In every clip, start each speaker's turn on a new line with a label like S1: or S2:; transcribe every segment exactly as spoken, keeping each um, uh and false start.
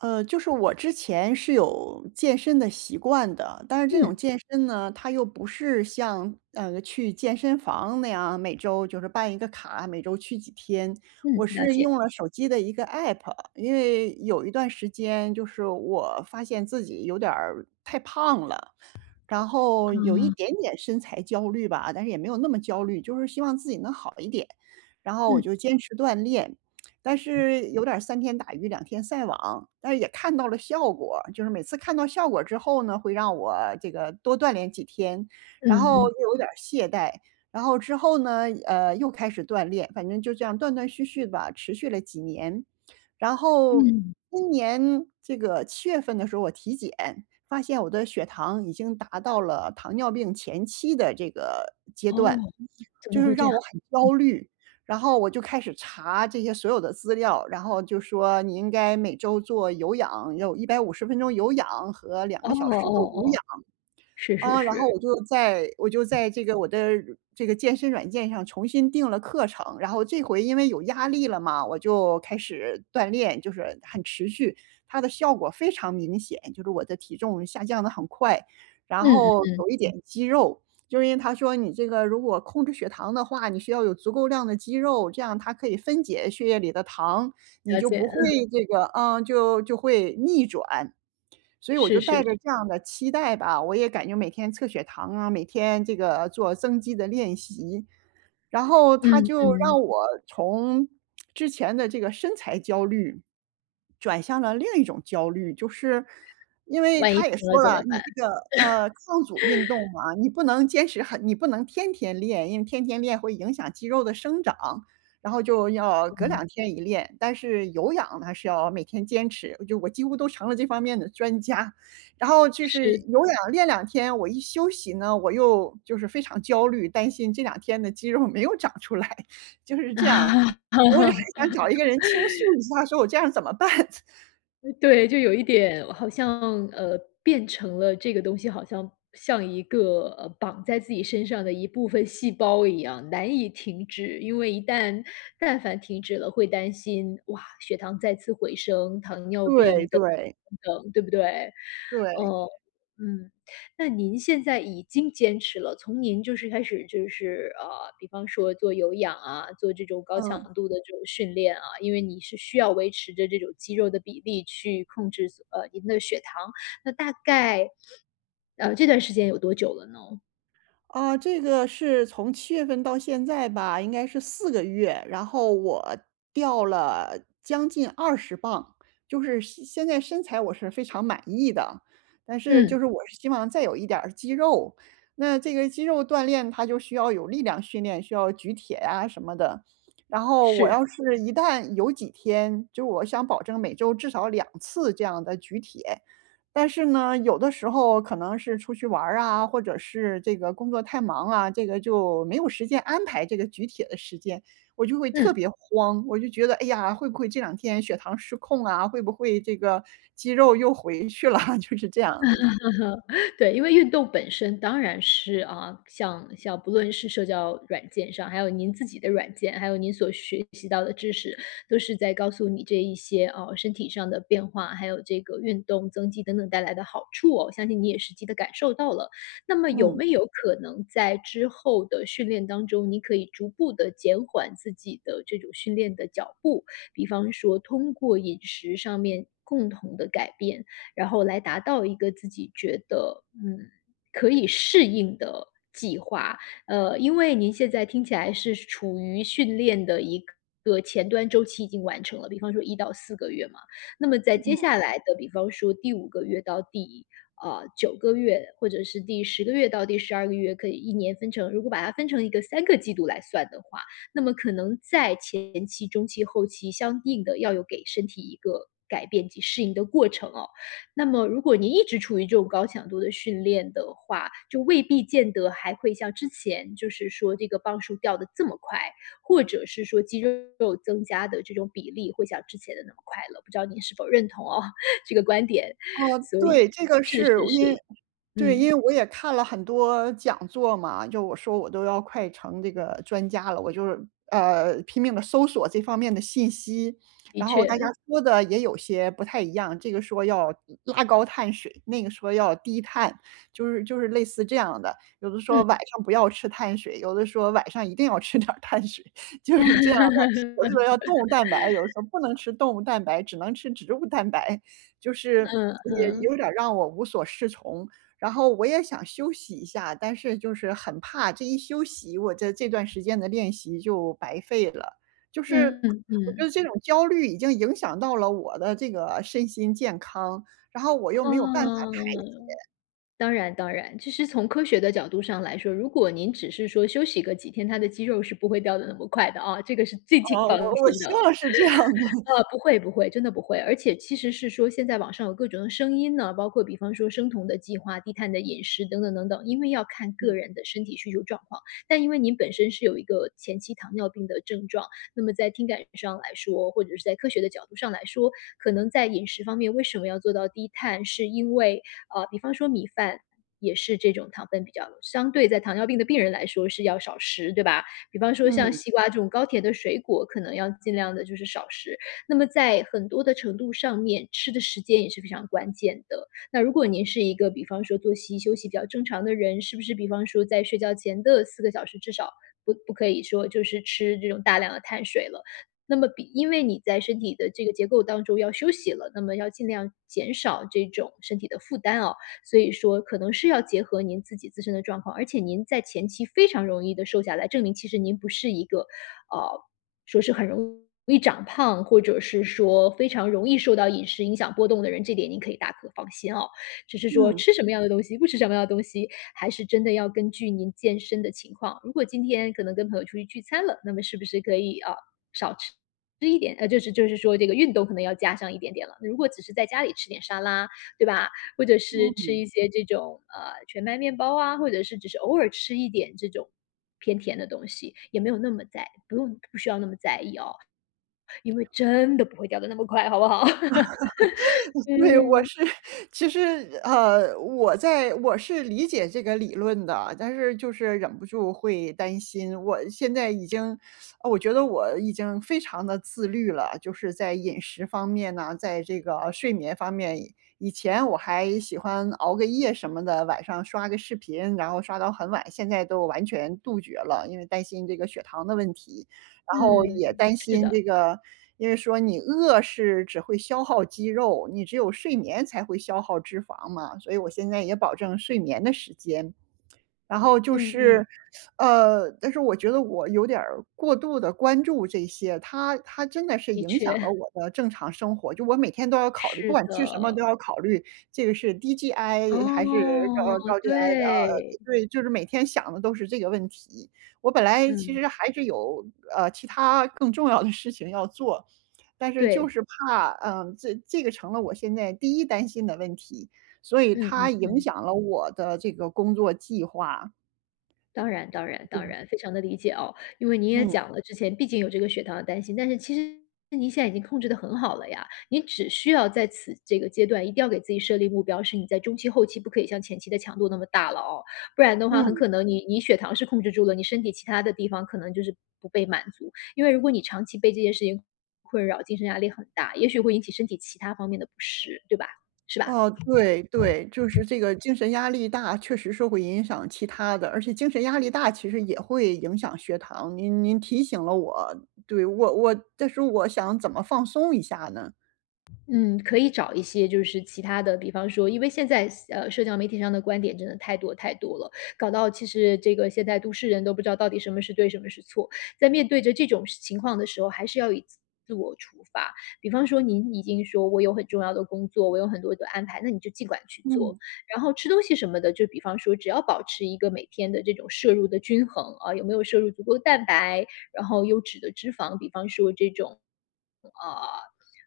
S1: 呃，就是我之前是有健身的习惯的，但是这种
S2: 嗯
S1: 健身呢，它又不是像呃去健身房那样每周就是办一个卡，每周去几天。我
S2: 嗯，了
S1: 是
S2: 解。
S1: 用了手机的一个 app，因为有一段时间就是我发现自己有点儿太胖了，然后
S2: 啊，
S1: 有一点点身材焦虑吧，但是也没有那么焦虑，就是希望自己能好一点。然后我
S2: 嗯
S1: 就坚持锻炼，但是有点儿三天打鱼两天晒网，但是也看到了效果。就是每次看到效果之后呢，会让我这个多锻炼几天，然
S2: 嗯
S1: 后
S2: 嗯。
S1: 又有点儿懈怠，然后之后呢，呃，又开始锻炼，反正就这样断断续续吧，持续了几年。然后
S2: 嗯，
S1: 今年这个七月份的时候，我体检发现我的血糖已经达到了糖尿病前期的这个阶
S2: 哦。
S1: 段，
S2: 怎
S1: 就
S2: 么
S1: 是
S2: 会这
S1: 让
S2: 样？
S1: 我很焦虑。然后我就开始查这些所有的资料，然后就说你应该每周做有氧，有一百五十分钟有氧和两
S2: 哦
S1: 个小时的
S2: 哦
S1: 无
S2: 哦，
S1: 氧。
S2: 是是
S1: 啊，然后
S2: 是，
S1: 我就在我就在这个我的这个健身软件上重新定了课程，然后这回因为有压力了嘛，我就开始锻炼，就是很持续，它的效果非常明显，就是我的体重下降的很快，然
S2: 嗯嗯，
S1: 后有一点肌肉，就是因为他说你这个如果控制血糖的话，你需要有足够量的肌肉，这样它可以分解血液里的糖，你
S2: 了
S1: 就
S2: 解，
S1: 不会
S2: 嗯，
S1: 这个，嗯，就就会逆转。所以我就
S2: 是是
S1: 带
S2: 是，
S1: 着这样的期待吧，我也感觉每天测血糖啊，每天这个做增肌的练习。然后他
S2: 嗯
S1: 就
S2: 嗯，
S1: 让我从之前的这个身材焦虑，转向了另一种焦虑，就是因为
S2: 万一
S1: 他也
S2: 停了
S1: 说
S2: 怎
S1: 了，
S2: 么
S1: 你
S2: 办？
S1: 这个呃抗阻运动嘛，你不能坚持很，你不能天天练，因为天天练会影响肌肉的生长。然后就要隔
S2: 嗯，
S1: 两天一练，但是有氧呢是要每天坚持，就我几乎都成了这方面的专家。然后就是
S2: 是
S1: 有氧练两天，我一休息呢，我又就是非常焦虑，担心这两天的肌肉没有长出来，就是 这样。我也很
S2: 啊。
S1: 想找一个人倾诉一下，说我这样怎么办？
S2: 对，就有一点好像，呃，变成了这个东西好像像一个，呃绑在自己身上的一部分细胞一样，难以停止。因为一旦但凡停止了，会担心，哇，血糖再次回升，糖尿
S1: 对
S2: 病等
S1: 对
S2: 等，对不对？
S1: 对，
S2: 哦，嗯。那您现在已经坚持了，从您就是开始就是，呃，比方说做有氧啊，做这种高
S1: 嗯。
S2: 强度的这种训练啊，因为你是需要维持着这种肌肉的比例去控制，呃，您的血糖，那大概，呃，这段时间有多久了呢？
S1: 啊，这个是从七月份到现在吧，应该是四个月，然后我掉了将近二十磅，就是现现在身材我是非常满意的，但是就
S2: 嗯，
S1: 是我是希望再有一点儿肌肉。那这个肌肉锻炼它就需要有力量训练，需要举铁呀什么的。然后我
S2: 是，
S1: 要是一旦有几天，就我想保证每周至少两次这样的举铁。但是呢，有的时候可能是出去玩儿啊，或者是这个工作太忙啊，这个就没有时间安排这个举铁的时间，我就会特
S2: 嗯。
S1: 别慌。我就觉得，哎呀，会不会这两天血糖失控啊？会不会这个肌肉又回去了？就是这样的。
S2: 对，因为运动本身当然是啊，像像不论是社交软件上，还有您自己的软件，还有您所学习到的知识，都是在告诉你这一些哦身体上的变化，还有这个运动增肌等等带来的好处哦。相信你也实际的感受到了。那么有
S1: 嗯，
S2: 没有可能在之后的训练当中，你可以逐步的减缓自己的这种训练的脚步？比方说通过饮食上面共同的改变，然后来达到一个自己觉得嗯可以适应的计划。呃，因为您现在听起来是处于训练的一个前端周期已经完成了，比方说一到四个月嘛，那么在接
S1: 嗯，
S2: 下来的，比方说第五个月到第呃九个月，或者是第十个月到第十二个月，可以一年分成，如果把它分成一个三个季度来算的话，那么可能在前期、中期、后期相应的要有给身体一个改变及适应的过程哦。那么如果你一直处于这种高强度的训练的话，就未必见得还会像之前，就是说这个磅数掉的这么快，或者是说肌肉增加的这种比例会像之前的那么快了。不知道您是否认同哦 这个观点。所
S1: 对，
S2: 以
S1: 这个
S2: 是
S1: 是
S2: 是是，
S1: 因为对，因
S2: 嗯，
S1: 为我也看了很多讲座嘛，就我说我都要快成这个专家了，我就是呃拼命的搜索这方面的信息，
S2: 的
S1: 然后大家
S2: 确，
S1: 说的也有些不太一样，这个说要拉高碳水，那个说要低碳，就是就是类似这样的，有的说
S2: 嗯
S1: 晚上不要吃碳水，有的说晚上一定要吃点儿碳水，就是这样的，有的说要 动物蛋白，有的说不能吃动物蛋白，只能吃植物蛋白，就是
S2: 嗯
S1: 也
S2: 嗯，
S1: 有点儿让我无所适从。然后我也想休息一下，但是就是很怕这一休息，我这这段时间的练习就白费了。就是
S2: 嗯
S1: 我觉
S2: 嗯，
S1: 得这种焦虑已经影响到了我的这个身心健康，然后我又没有办法
S2: 哦。
S1: 太
S2: 当然当然，其实从科学的角度上来说，如果您只是说休息个几天，他的肌肉是不会掉的那么快的啊，这个是最请
S1: 哦
S2: 放
S1: 我我
S2: 心
S1: 希
S2: 的。
S1: 望是这样的，
S2: 呃，不会不会，真的不会。而且其实是说现在网上有各种的声音呢，包括比方说生酮的计划、低碳的饮食等等等等，因为要看 个
S1: 嗯
S2: 人的身体需求状况。但因为您本身是有一个前期糖尿病的症状，那么在听感上来说，或者是在科学的角度上来说，可能在饮食方面为什么要做到低碳，是因为呃，比方说米饭。也是这种糖分比较相对在糖尿病的病人来说是要少食，对吧？比方说像
S1: 嗯
S2: 西瓜这种高甜的水果，可能要尽量的就是少食。那么在很多的程度上面，吃的时间也是非常关键的。那如果您是一个比方说作息休息比较正常的人，是不是比方说在睡觉前的四个小时至少不不可以说就是吃这种大量的碳水了。那么比因为你在身体的这个结构当中要休息了，那么要尽量减少这种身体的负担哦。所以说可能是要结合您自己自身的状况，而且您在前期非常容易的瘦下来，证明其实您不是一个，呃，说是很容易长胖，或者是说非常容易受到饮食影响波动的人，这点您可以大可放心哦。只是说
S1: 嗯。
S2: 吃什么样的东西，不吃什么样的东西，还是真的要根据您健身的情况。如果今天可能跟朋友出去聚餐了，那么是不是可以啊？吃一点，呃，就是就是说这个运动可能要加上一点点了。如果只是在家里吃点沙拉，对吧？或者是吃一些这种呃全麦面包啊，或者是只是偶尔吃一点这种偏甜的东西，也没有那么在，不用不需要那么在意哦。因为真的不会掉的那么快，好不好？
S1: 对，我
S2: 嗯，
S1: 是 其实，呃，我在我是理解这个理论的，但是就是忍不住会担心。我现在已经呃我觉得我已经非常的自律了，就是在饮食方面呢，在这个睡眠方面。以前我还喜欢熬个夜什么的，晚上刷个视频，然后刷到很晚，现在都完全杜绝了，因为担心这个血糖的问题。然后
S2: 嗯，
S1: 也担
S2: 是
S1: 心
S2: 的，
S1: 这个因为说你饿是只会消耗肌肉，你只有睡眠才会消耗脂肪嘛，所以我现在也保证睡眠的时间。然后就
S2: 嗯嗯，
S1: 是，呃，但是我觉得我有点儿过度的关注这些，它它真的是
S2: 的
S1: 影响了
S2: 确，
S1: 我的正常生活，就我每天都要考虑，不
S2: 是
S1: 管吃什么都
S2: 的。
S1: 要考虑，这个是低 G I 还
S2: 哦，
S1: 是高高 G I 的，
S2: 对，
S1: 呃，对，就是每天想的都是这个问题。我本来其
S2: 嗯，
S1: 实还是有，呃，其他更重要的事情要做，但是就
S2: 对，
S1: 是怕，嗯，这这个成了我现在第一担心的问题。所以
S2: 嗯
S1: 它
S2: 嗯
S1: 影
S2: 嗯。
S1: 响了我的这个工作计划。
S2: 当然当然
S1: 对。
S2: 当然，非常的理解哦。因为你也
S1: 嗯，
S2: 讲了之前毕竟有这个血糖的担心，但是其实你现在已经控制的很好了呀，你只需要在此这个阶段一定要给自己设立目标，是你在中期、后期不可以像前期的强度那么大了哦，不然的话很
S1: 嗯，
S2: 可能你你血糖是控制住了，你身体其他的地方可能就是不被满足。因为如果你长期被这件事情困扰，精神压力很大，也许会引起身体其他方面的不适，对吧？是吧？
S1: 哦，对对，就是这个精神压力大，确实是会影响其他的，而且精神压力大其实也会影响血糖，您您提醒了我，对，我我但是我想怎么放松一下呢？
S2: 嗯，可以找一些就是其他的，比方说，因为现在呃，社交媒体上的观点真的太多太多了，搞到其实这个现在都市人都不知道到底什么是对，什么是错。在面对着这种情况的时候，还是要以自自我出发。比方说，您已经说我有很重要的工作，我有很多的安排，那你就尽管去做。
S1: 嗯，
S2: 然后吃东西什么的，就比方说，只要保持一个每天的这种摄入的均衡啊，有没有摄入足够的蛋白，然后优质的脂肪，比方说这种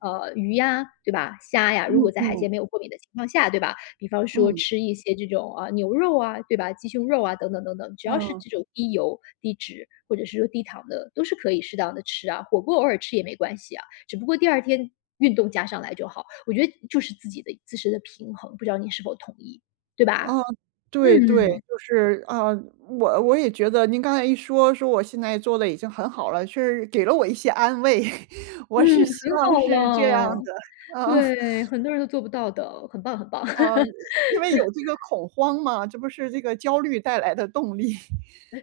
S2: 呃，鱼呀，对吧？虾呀，
S1: 嗯
S2: 如果在海
S1: 嗯，
S2: 鲜没有过敏的情况下，对吧？比方说
S1: 嗯，
S2: 吃一些这种，啊，呃牛肉啊，对吧？鸡胸肉啊，等等等等，只要是
S1: 嗯。
S2: 这种低油、低脂或者是说低糖的，都是可以适当的吃啊，火锅偶尔吃也没关系啊，只不过第二天运动加上来就好。我觉得就是自己的自身的平衡，不知道你是否同意，对吧？
S1: 嗯
S2: 嗯，
S1: 对对，就是啊，我我也觉得您刚才一说，说我现在做的已经很好了，确实给了我一些安慰，我
S2: 嗯，
S1: 是希
S2: 很
S1: 望
S2: 好
S1: 是这样
S2: 了，
S1: 的。嗯，
S2: 对，很多人都做不到的，很棒很棒。
S1: 嗯，因为有这个恐慌嘛，这不是这个焦虑带来的动力。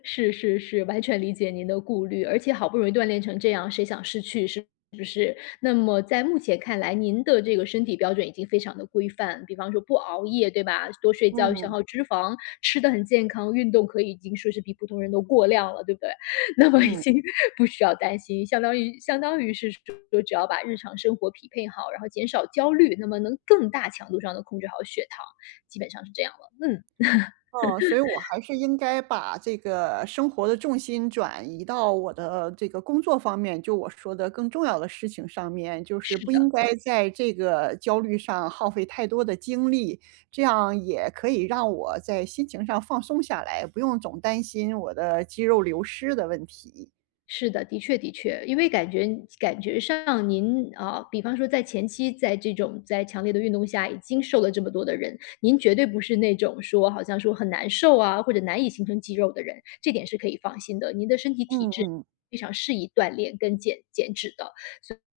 S2: 是是是，完全理解您的顾虑，而且好不容易锻炼成这样，谁想失去是不是？那么在目前看来，您的这个身体标准已经非常的规范，比方说不熬夜，对吧？多睡觉，消
S1: 嗯，
S2: 耗脂肪，吃的很健康，运动可以已经说是比普通人都过量了，对不对？那么已
S1: 嗯。
S2: 经不需要担心，相当于相当于是说，只要把日常生活匹配好，然后减少焦虑，那么能更大强度上的控制好血糖，基本上是这样了。嗯，
S1: 哦，所以我还是应该把这个生活的重心转移到我的这个工作方面，就我说的更重要的事情上面，就是
S2: 是
S1: 不应
S2: 的。
S1: 该在这个焦虑上耗费太多的精力，这样也可以让我在心情上放松下来，不用总担心我的肌肉流失的问题。
S2: 是的，的确的确，因为感觉感觉上您啊、比方说在前期，在这种在强烈的运动下，已经瘦了这么多的人，您绝对不是那种说好像说很难受啊，或者难以形成肌肉的人，这点是可以放心的。您的身体体
S1: 嗯
S2: 质
S1: 嗯。
S2: 非常适宜锻炼跟减减脂的，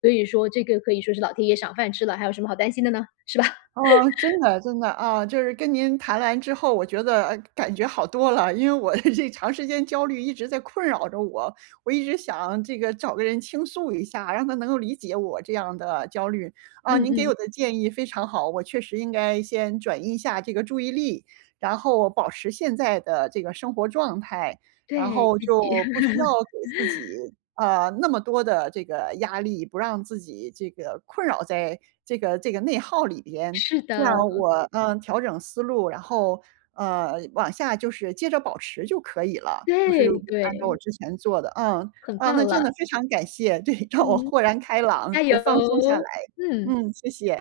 S2: 所以说这个可以说是老天爷赏饭吃了，还有什么好担心的呢？是吧？
S1: 啊，真的真的，啊，就是跟您谈完之后，我觉得，呃感觉好多了，因为我的这长时间焦虑一直在困扰着我，我一直想这个找个人倾诉一下，让他能够理解我这样的焦虑。啊，
S2: 嗯
S1: 您给
S2: 嗯，
S1: 我的建议非常好，我确实应该先转移一下这个注意力，然后保持现在的这个生活状态，然
S2: 对
S1: 后
S2: 自
S1: 就
S2: 己
S1: 不 需要给自己，啊，那么多的这个压力，不让自己这个困扰在这个这个内耗里边。
S2: 是
S1: 这
S2: 的，
S1: 样我，嗯，调整思路，然后，呃，往下就是接着保持就可以了，就是
S2: 对
S1: 按照我
S2: 对，
S1: 之前做的，嗯，
S2: 很
S1: 啊，那
S2: 棒
S1: 真
S2: 了，
S1: 的非常感谢，对，让我
S2: 嗯，
S1: 豁然开朗，
S2: 加
S1: 也放松下来。
S2: 油，嗯。
S1: 嗯，谢谢。